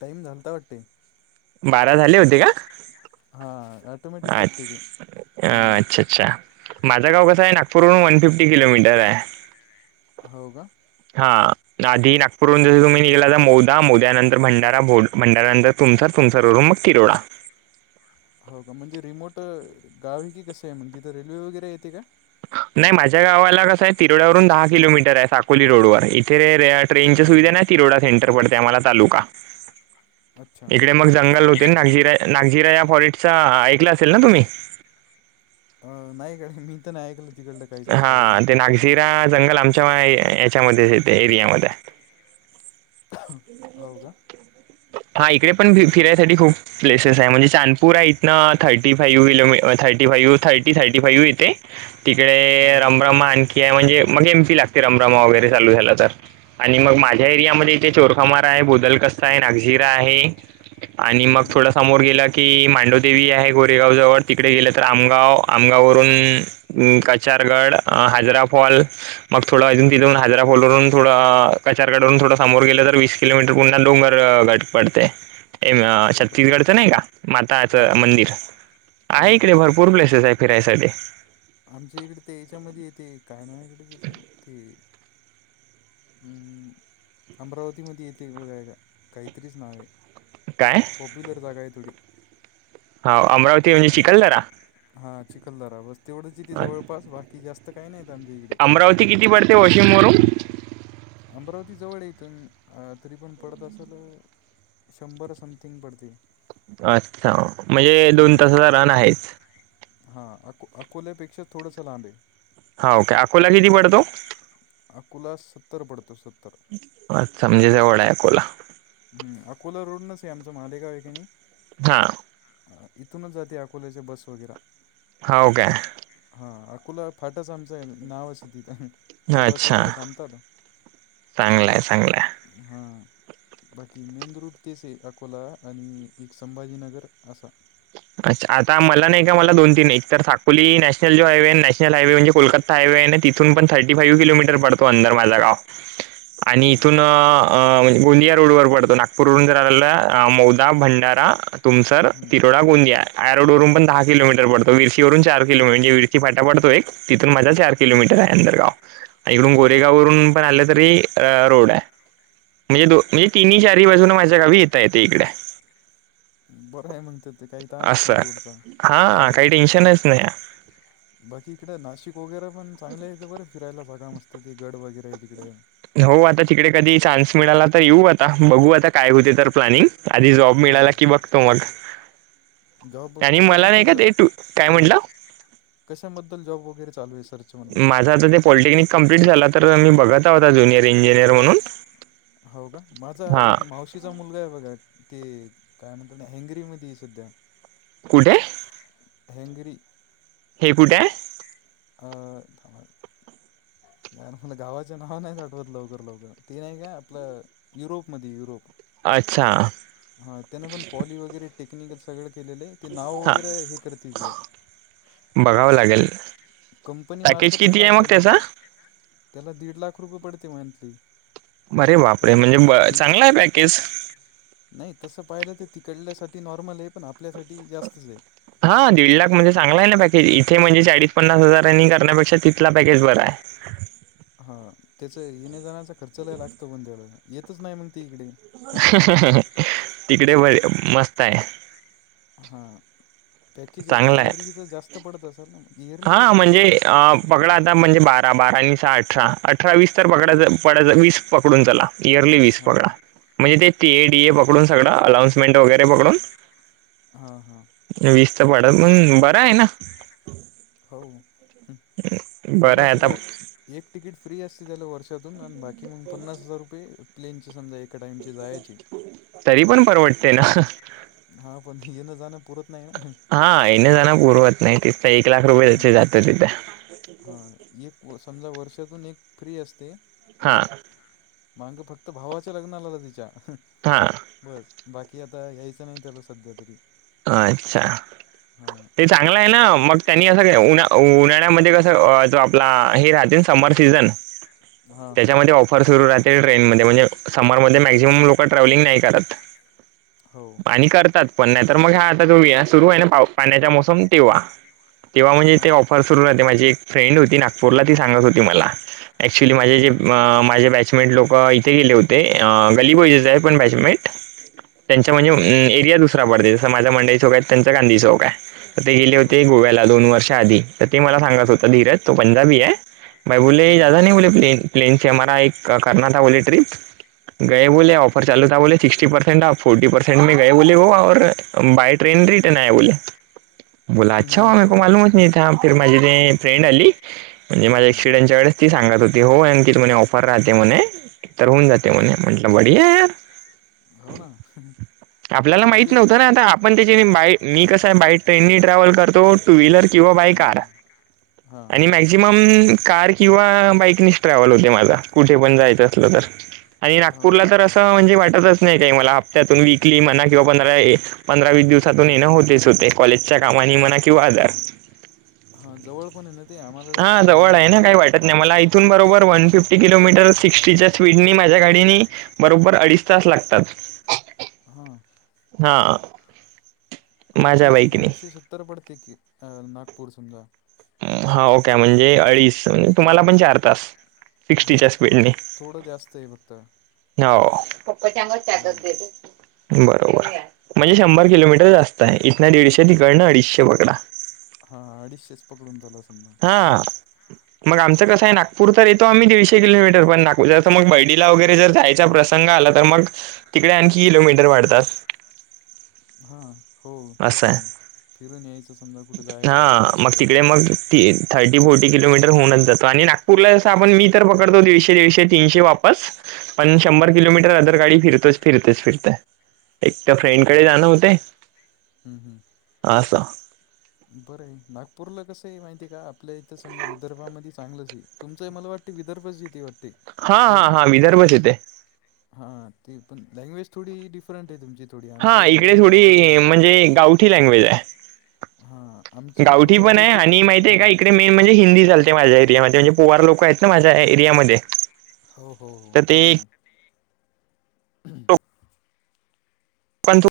Time झालाता वाटतेय बारा झाले होते का? हा [unintelligible] अच्छ 'अच्छा -अच्छा माझं गाव कसे आहे नागपूरहून वन फिफ्टी किलोमीटर आहे हो का! हा, आधी नागपूरहून जर तुम्ही निघला तर मोदा मोद्या नंतर भंडारा भंडाऱ्यानंतर तुमचं तुमचं फिरून मग तिरोडा. हो का म्हणजे रिमोट, गाव ये की कसं आहे मगं तिथं रेल्वे वगैरे येते का? नाही माझ्या गावाला कसं आहे तिरोड्यावरून दहा किलोमीटर आहे साकोली रोडवर. ते रे ट्रेनच्या हां सुविधा हां ना तिरोडा सेंटर पडते आम्हाला तालुका. अच्छा इकडे मग जंगल होते नागजीरा नागजीरा या फॉरेस्टचा ऐकलं असेल ना तुम्ही? अ नाही गड्या मी तर नाही ऐकलं. तिकडलं काहीच हा आत्तापर्यंत ते नागझिरा जंगल आमच्या ह्याच्यामध्येच येतंय एरियामध्ये. हो का हा इकडे पण हम्म, हम्म. फिरायसाठी खूप प्लेसेस आहे म्हणजे शाणपूर आहेत इथनं थर्टी फाईव्हिलो thirty five thirty thirty five येथे. हां तिकडे हां रमरम आणखी म्हणजे मग एमपी लागते रमरम वगैरे चालू झालं तर, आणि मग माझ्या एरियामध्ये ते चोरखोमार आहे, बोदल कस्ता आहे, नागझीरा आहे, आणि मग थोडा हम्म. समोर गेला ती मांडूदेवी आहे गोरेगावजवळ तिकडे गेलं तर आमगाव आमगाववरून अ- कचारगड, अ -हैदराफॉल मग थोडा अजून तिथून हैदराफॉलवरून थोडं कचारगढा वरून थोडं समोर गेलं तर वीस किलोमीटर पुन्हा डोंगर गाट पडतेय. अ बापरे छत्तीसगडचं नाही का, माताच हां हां हो मंदिर हो आहे ना हो इकडे ना भरपू पूर्ण प्लेसेस आहे फिरायसाठी. आमच्या इकडे ते याच्यामध्ये येते काय नाव ये ग त्याचं ते हम्म, अमरावतीमध्ये येते बघायला काहीतरीच नाव आहे. काय? पॉप्युलर जागा आहे थोडी. हा अमरावती म्हणजे चिखलदरा. हा चिखलदरा बस तेवढंचय ती अच्छा. जवळपास बाकी जास्त काही नाही आमच्या इकडे. अमरावती किती पडते वाशिमवरून? अमरावती जवळय येथून तरी पण पडतं असल शंभर समथिंग पडते. अच्छा! म्हणजे दोन हम्म तासाचा रन आहेच. हा अको अकोल्यापेक्षा थोडंस लांबे. हा ओके अकोला किती पडतो? अकोला सत्तर पडतो सत्तर अच्छा! म्हणजे जवळ आहे अकोला. हम् अकोला रोडनचय आमचं म्हादेगाव येकीनी हा इथूनच जाते अकोल्याच्या बस वगैरा. हवं काय? हा अकोला फाटाच आमचा ये नावाचं ये तिथं. तिथं बस अच्छा वगैरे थांबतात का? चांगलाय चांगलाय [unintelligible] बाकी मेन रूट तेचय अकोला आणि एक संभाजीनगर असा अच्छा! आता मला नाही का मला दोन तीन एक तर साकोली नॅशनल जो हायवे नॅशनल हायवे म्हणजे कोलकाता हायवे आहे ना तिथून पण थर्टी फाइव किलोमीटर पडतो अंदर माझं गाव. [unintelligible] आणि इथून अ, गोंदिया रोडवर पडतो नागपूर वरून जर आलेला भंडारा, तुमसर, हम्म तिरोड य आरडवरून पण दहा किलोमीटर पडतो विरशीवरून चार किलो म्हणजे विरशी फाटा पडो एक तिथून माझं चार किलोमीटर आहे अंदरगाव. आता इकडून हां गोरेगाव वरून पण आलं तरी अ रोड आहे. मेन रो तिन्ही चारी बाजून माझ्या गावी येता येते इकडे. बरं आहे मग ते ते काही ताणच असं नाही रोडचा हा, हा काही टेंशनच नाही. बाकी इकडं नाशिक वगैरे पण चांगले आहे बरं, फिरायला जागा मस्त गड वगैरे आहे तिकड. हो आता तिकडे कधी चान्स मिळाला तर येऊ आता बघू आता काय होते तर प्लॅनिंग. आधी जॉब मिळाला हां की बघतो मग. जॉब आणि मला नाही कशाबद्दल का जॉ ते तू काय हां म्हटलं? कशाबद्दल जॉब वगैरे चालु आहे सर. माझा आता ते पॉलिटेक्निक कंप्लीट झाला तर मी बघत आहोत ज्युनियर इंजिनियर म्हणून. हो का माझा हा एक मावशी तिचा मुलगा आहे बघा ते काय म्हणतात ना हंगरी मध्ये सुधा कुठे? हॅगरी. हे कुठे आहे? अ... [unintelligible] यार मला गावाचे नाव नाही आठवत लवकर लवकर ती नाही का आपलं युरोपमध्ये युरोप. अच्छा! हा त्यांना पण पॉली वगैरे टेक्निकल सगळे केलेले ते नाव हा वगैरे हे करते ते बघावं लागेल बघावे लागेल, कंपनी पॅकेज मार्फतच किती मग लागलेलं आहे त्याचा ते. त्याला दीड लाख रुपये पडते मंथली. बरे बापरे समजा म्हणजे इन चांगला आहे पॅकेज. नाही तसं पाहिलं तर तिकडल्यासाठी नॉर्मल आहे, पण आपल्यासाठी जास्तच आहे. हा दीड लाख म्हणजे चांगला आहे ना पॅकेज, इथे म्हणजे चाळीस पन्नास हजारांनी करण्यापेक्षा तिथला पॅकेज बरा आहे. हा त्याच येणे जाण्याचा खर्चला लय लागतो बंद्याला येतच नाही मग ती इकडे. तिकडे बर मस्त आहे. हां पॅकेज चांगला आहे. इयरलीचा जास्त पडत असेल ना मग. हा म्हणजे अ पकडा आता म्हणजे बारा बारा आणि सहा अठरा अठरावीस तर पकडाचं पडायचा वीस पकडून चला इयरली वीस हां पकडा. म्हणजे ते टीएडीए पकडून सगळं अलाऊन्समेंट वगैरे पकडून हां हां. वीसचा पडा पण बर आहे ना. हो बरं आहे पन्नास आता हजार एक तिकीट फ्री असते त्याला वर्ष त्यातून बाकी मग पन्नास हजार रुपये प्लेन चे समजा एका टाईमची जायचे, पण तरी परवडते पण ना. परवडते ना. हा पण येणं जाणं पुरत नाही ना. हा येणे जाण पुरवत नाही तिथं. एक लाख रुपये त्याचे जातं तिथे. हां एक व समजा वर्षातून एक फ्री असते हा ते मांग फक्त भावाच्या लग्ना आला तिच्या. हा. बस बाकी आता यायचं नाही त्याला सध्या तरी. अच्छा! हां ते चांगलं आहे ना मग त्यांनी असं उन उन्हाळ्यामध्ये कस तो आपला हे राहते समर सीझन हां हां त्याच्यामध्ये ऑफर सुरु राहते ट्रेन मध्ये म्हणजे समर मध्ये मॅक्झिमम लोक ट्रॅव्हलिंग नाही करत. हो आणि करतात पण नाही तर मग हा आता जो सुरू आहे ना पाण्याच्या मोसम तेव्हा. तेव्हा म्हणजे हां ते पण ऑफर सुरू राहते माझी एक फ्रेंड होती नागपूरला ती सांगत होती मला. ऍक्च्युली माझे जे हां माझे बॅच बॅचमेंट लोक इथे गेले होते. गली बॉईज आहे पण बॅचमेट त्यांच्या म्हणजे हम्म, हम्म. एरिया दुसरा पडते जस माझा मंडई चौक आहे त्यांच गांधी चौक आहे. तर ते गेले हो होते का गोव्या दोन वर्ष आधी तर ते मला सांगत होत धीरज तो पंजाबी आहे बा बोलले हम्म. दादा नाही बोले फिर. प्लेनचे हमारा एक करणा था बोले ट्रिप गय बोले ऑफर चालू बोले सिक्स्टी परसेंट फोर्टी परसेंटे मे गये बोले ओ और बाय ट्रेन रिटर्न आये बोले, बोला अच्छा मग हुआ मरेको तर मालूमच नही था. तर माझी ते फ्रेंड आली म्हणजे माझ्या हां एक्सिडेंटच्या वेळेस ती सांगत होती. ते हो कि म्हणे ऑफर राहते म्हणे तर होऊन जाते म्हणे म्हटलं बढिया हे. हो ना प् ते तर आता आपण त्याच्या बाय मी कसं आहे बाय ट्रेननी ट्रॅव्हल करतो टू व्हीलर किंवा बाय कार. हा. आणि मॅक्झिमम कार किंवा बाईकनी ट्रॅव्हल होते माझा कुठे पण जायचं असलं तर. आणि हो नागपूरला का तर असं म्हणजे वाटतच नाही काही मला हप्त्यातून वीकली म्हना किंवा पंधरा. पंधरा वीस दिवसातून येणं होतेच होते कॉलेजच्या कामानी म्हणा किंवा आजार. हा जवळ कोण आहे ना ते आम्हाला हा जवळ आहे दोनशे ना काही वाटत नाही मला ऐथून बरोबर वन फिफ्टी किलोमीटर सिक्स्टीच्या स्पीडनी माझ्या गाडीनी. बरोबर अडीच तास लागतात. हा. हा आमच्या माझ्या इथे बाईकनी दोनशे सत्तर पडते की अ नागपूर समजा. हा ओ के म्हणजे अडीच तुम्हाला पण चार तास सिक्स्टीच्या हां थोडं स्पीडनी. थोडं जास्त आहे बघतं हो, बरोबर. म्हणजे शंभर किलोमीटर जास्त आहे इथंन दीडशे तिकडणं अडीचशे बकडा. हा अडीशेच पकडून झाला समजा. हा. हा. मग आमचं कसं आहे नागपूर येतो आम्ही दीडशे किलोमीटर पण नापूर जसं म बडीला वैर जर जायचा प्रश संघ आला तर मग तिकडे आणखी किलोमीटर वाढतात. हा हो ते पण आहे, फिरून यायचं समजा कुठे जायचं गावाला हा मग दुसऱ्या तिकडे बाजूला. मग थर्टी फोर्टी किलोमीटर होनच जातो, आणि नागपूरला जातो आपण मी तर पकडतो दीडशे दीशे तीनशे वापस. पण शंभर किलोमीटर अदर गाडी फिरतोच फिरतेच फिरते. एक त्या फ्रेंडकडे जाणं होते. हम् हम्. आसा बरं आहे, नागपूरला कसं आहे माहितीय का आपल्या इथं समजा विदर्भामध्ये चांगलंच आहे. तुमचं मला वाटं विर्भच येते वाटते. हा आहे की हा नाही हा विदर्भच येते. हां ती पण लँग्वेज थोडी डिफरंट आहे तुमची थोडी, हा आमच्या इकडे थोडी अलग आहे. म्हणजे गावठी लँग्वेज आहे, हां आमची गावठी थोडी पण अरे तू आणि माहितीय का हां इकडे मेन म्हणजे हिंदी चालते माझ्या एरियामध्ये म्हणजे पोवार लोक आहेत ना माझ्या एरियामध्ये. हो हो हो ते पण आहे. पण थु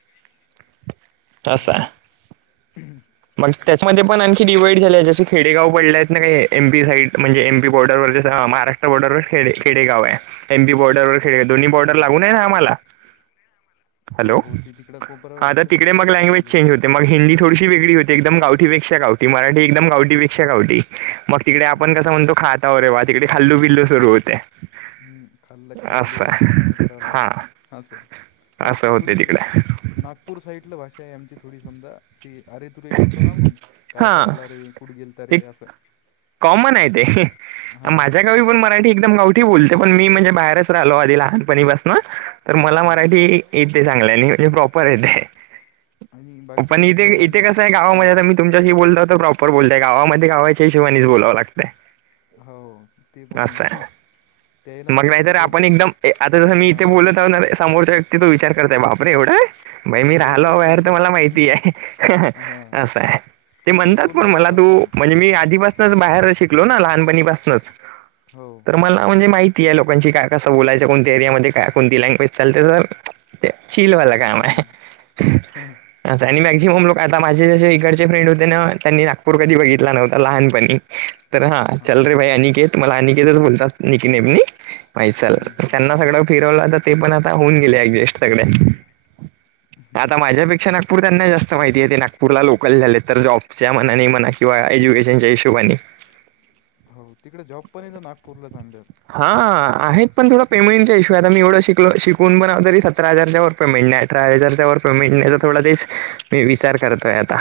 [inaudible] त अस हा. का मग त्याच्यामध्ये पण आणखी डिवाइड झाले आहे, जसे खेडेगाव पडले आहेत ना, काही एमपी साईड म्हणजे एमपी बॉर्डरवर हा महाराष्ट्र बॉर्डरवर खेडे खेडेगाव हाय, एम बि बॉर्डरवर खेडे दोन्ही बॉर्डर हां लागून आहे हा आम्हाला हो हॅलो हो ते तिकडं हा कोपऱ्यावर आता येतं तिकडे मग लँग्वेज ना चेंज होते. मग हिंदी थोडीशी वेगळी होती, एकदम गावठीपेक्षा गावठी, मराठी एकदम गावठीपेक्षा गावटी म तिकडे हा आपण कसं म्हणतो, खातावर रेवा तिकडे खाल्लू बिल्लू सुरू होतय. हम् खाल्ल खाल्ले काय करायला? हा आसं असं आमची थोडी होते तिकडे नागपूर साईडला भाषा आहे आमची थोडी समजा ती अरे तुरे करतो ना, आपण काय हा करायला? रे कुठे गेलता ते रे असं. कॉमन आहे ते [unintelligible] हां माझ्या हां गावी पण मराठी एकदम गावठी बोलते, पण मी म्हणजे बाहेरच राहिलो आधी लहानपणीपासन तर मला हां मराठी येते चांगल्याने म्हणजे प्रॉपर हाय ते. आणि बाकी निना आणि कस आहे गावामध्ये आ मी तुमच्याशी बोलतो तर, प्रॉपर बोलतोय, गावामध्ये गावाच्या हिशेबानीच बोलावं लागतय. हो ते पण हे. मग नाहीतर आपण एकदम आता जसं मी इथे हां बोलत आहो ना समोरच्या. किती तो विचार करताय बापरे, एवढं म मी एवढं राहिलो बाहेर तर मला स्टँडर्ड माहिती हाय. हां आस हाय. ते मी तेच म्हणतात पण बोलणार मला होतो तू, आता म्हणजे मी आधीपासनच बाहेर शिकलो ना लहानपणीपासनच हो तर मला म्हणजे माहित ती या लोकांशी काय कस बोलायच, कोणत्या एरियामध्ये काय कोणती लँग्वेज चालते तर ते चिलवालं काम हाय हम्म, आस आणि मॅक्झिमम लोक आता माझे जे इकडचे फ्रेंड होते ना, त्यांनी नागपूर कधी बघितला नव्हता लहानपणी तर हा हां चल रे भाई अनिकेत, मला अनिकेतच बोलतात निकी नेमनी म्हैसल हम्म, त्यांना सगळं फिरवलं तर, ते पण आता होऊन गेले ऍडजस्ट सगळे आता माझ्यापेक्षा नागपूर त्यांना जास्त माहित. ते ते नागपूरला लोकल झाले, तर जॉबच्या मनाने म्हणा किंवा एज्युकेशनच्या हिशोबाने होव तिकडे जॉब पण येत नागपूरला चांगलं असत्यात. हा आहेत पण थोडं पेमेंटच्या इशू आहेत, आम्ही एवढं शिकलो शिकून पण तरी सतरा हजारच्या वर पेमेंट नाही अठरा हजारच्या वर पेमेंट नाही, थोडा तेच मी विचार करतोय आता.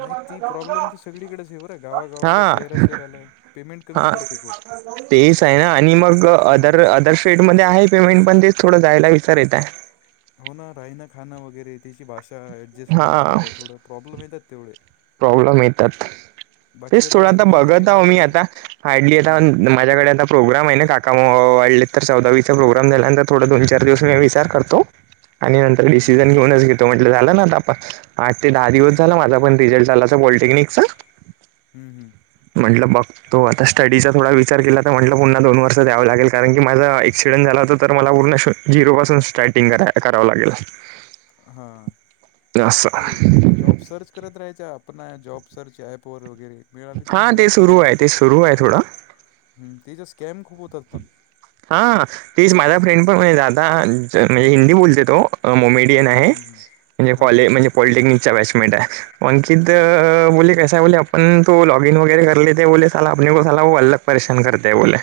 नाही ती प्रॉब्लेम तर सगळीकडेच आहे बरं, गावागावाला, हा शहरा शहराला, पेमेंट कमी हा पडते खूप तेच आहे ना आणि मग अदर हां अदर स्टेट मध्ये आहे पेमेंट, पण तेच थोडं जायला विचार येत हाय. हो ना राहिन खाणं, वगैरे त्याची भाषा ऍडजस्ट होणं, हा आपल्याला थोडं प्रॉब्लेम येतात तेवढे प्रॉब्लेम येतात. बाकी तेच आता थोडं आ बघत इंजिनिअरिंग आहो मी वगैरे आता हार्डली आता हां अन् मॅ माझ्याकडे आता प्रोग्राम आहे ना, काका वारलेत तर चौदावीचा प्रोग्राम झाल्यानंतर, थोडं दोन चार दिवसान मी विचार करतो. आणि नंतर हं, हं. डिसिजन घेऊनच घेतो म्हटलं, झालं ना आता पण आठ ते दहा दिवस हो झाला माझा पण रिझल्ट झाला आता पॉलिटेक्निकचा हुं हुं. म्हटलं मग. तो आता स्टडीचा थोडा विचार केला तर म्हटलं, पुन्हा दोन वर्ष द्यावं लागेल, कारण की माझा एक्सिडेंट झाला होता तर मला पूर्ण असं झिरो पासून स्टार्टिंग क करावं लागेल. हा असं ते जॉब सर्च करत राहायच्या, आपण जॉब सर्च ॲपवर वगैरे मिळाली तर हा ते मिळाली सुरू चांगली आहे ते नोकरी, सुरू आहे थोडं हम् त्याज स्कॅम खूप होतात पण हा तीच माझा फ्रेंड पण म्हणे, दादा म्हणजे हिंदी बोलते तो अ मोमेडियन हाय. हं, हं. म्हणजे हां, कॉले हां. म्हणजे पॉलिटेक्निक चा बॅचमेट हाय, अंकित अच्छा. बोले कस आहे बोले आप पण तो लॉग इन वगैरे करलेते बोले, साला आपने को साला अलग परेशान करते है बोल्या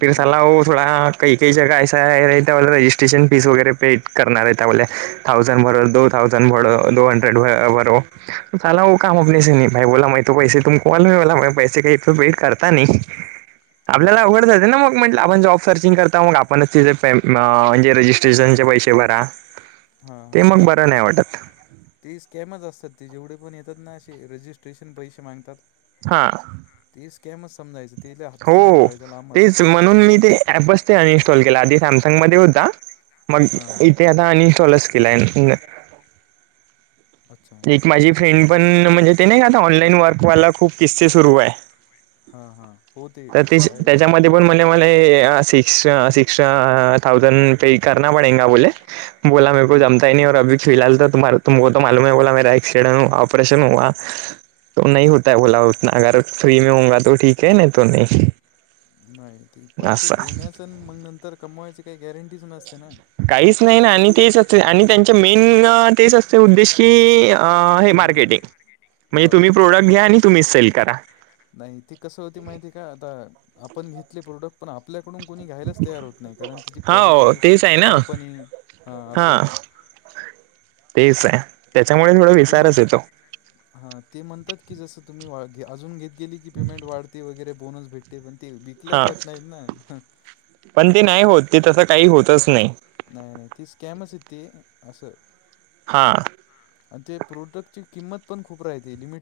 फिर साला ओ थोडा काही काही जगा असा आहे त्याला रजिस्ट्रेशन फीस वगैरे पे करणार आहे त्या बोल्या. थाउजंड भर दो थाउजंड भर दो हंड्रेड भरो साला हो काम आपनेसी नहीं हो पाया, बोला म तो पैसे तुम कॉल म बोला पैसे काहीथ वेट करता नाही. [unintelligible] आपल्याला अवघड जाते ना मग. म्हटलं आपण जॉब सर्चिंग करता मग. आपणच तेजे पेम म्हणजे रजिस्ट्रेशनचे पैसे भरा. हा ते हा मग बरं नाही वाटत. ते स्कॅमच असतात. ते जेवढे पण येतात ना, असे रजिस्ट्रेशन पैसे मागतात. हा. ती स्कॅमच समजायच. तिला हातच नाही लावायचं लामच. ऍपच ते अनइन्स्टॉल केला. आधी सॅमसंग मध्ये होता. मग हा हा इथे अनयुनस्टॉलच केलाय. अन् [unintelligible] अच्छा. माझी फ्रेंड पण, म्हणजे ते नाही आता, ऑनलाईन वर्कवाला खूप किस्से सुरूय. हा, हा. हो, ते काय? ती पण म्हने मला सिक्स -सिक्स थाउजंड पे करना पडेंगा बोले. [unintelligible] बोला मेरे को हम्म जमता ही नही, और अभी फिलहाल तुम तुम्हारे को तो मालूम हैं बोला मैं राई फिर ऑपरेशन हुवा तो नही होताय बोला उसने, अगर फ्री मे होऊगा ते ठीकय नही तो नही. नाही. ते पैसे देण्याच न मग नंतर कमवायचे. काही गॅरंटीच नस काहीच नाही ना. आणि तेच असते आणि हम्म त्यांच्या मेन तेच असते उद्देश. की हे अ हा मार्केटिंग. म्हणजे बस तुम्ही प्रोडक्ट घ्या आणि तुम्हीच सेल करा. नाही ती कसं होती माहिती काआता आपण घेतली प्रोडक्ट पण आपल्याकडून कोणी घ्यायलाच तयार होत नाही. कारण तिची हो क्वालिटी तेच आहे कंपनी हा, असं होते. तेचय. त्याच्यामुळे थोडा विसारच येतो. हा ते म्हणतात की, जसं तुम्ही वा अजून घेत गेली की, पेमेंट वाढते वगैरे बोनस भेट ते पण ते विकल्या हा जात नाहीत ना. हं. पण ते नाही होत [unintelligible] ते तसं काही होतच नाही नाही - नाही ती स्कॅमचय ती. असं हां. आणि ते प्रोडक्टची किंमत पण खूप राहते. लिमिट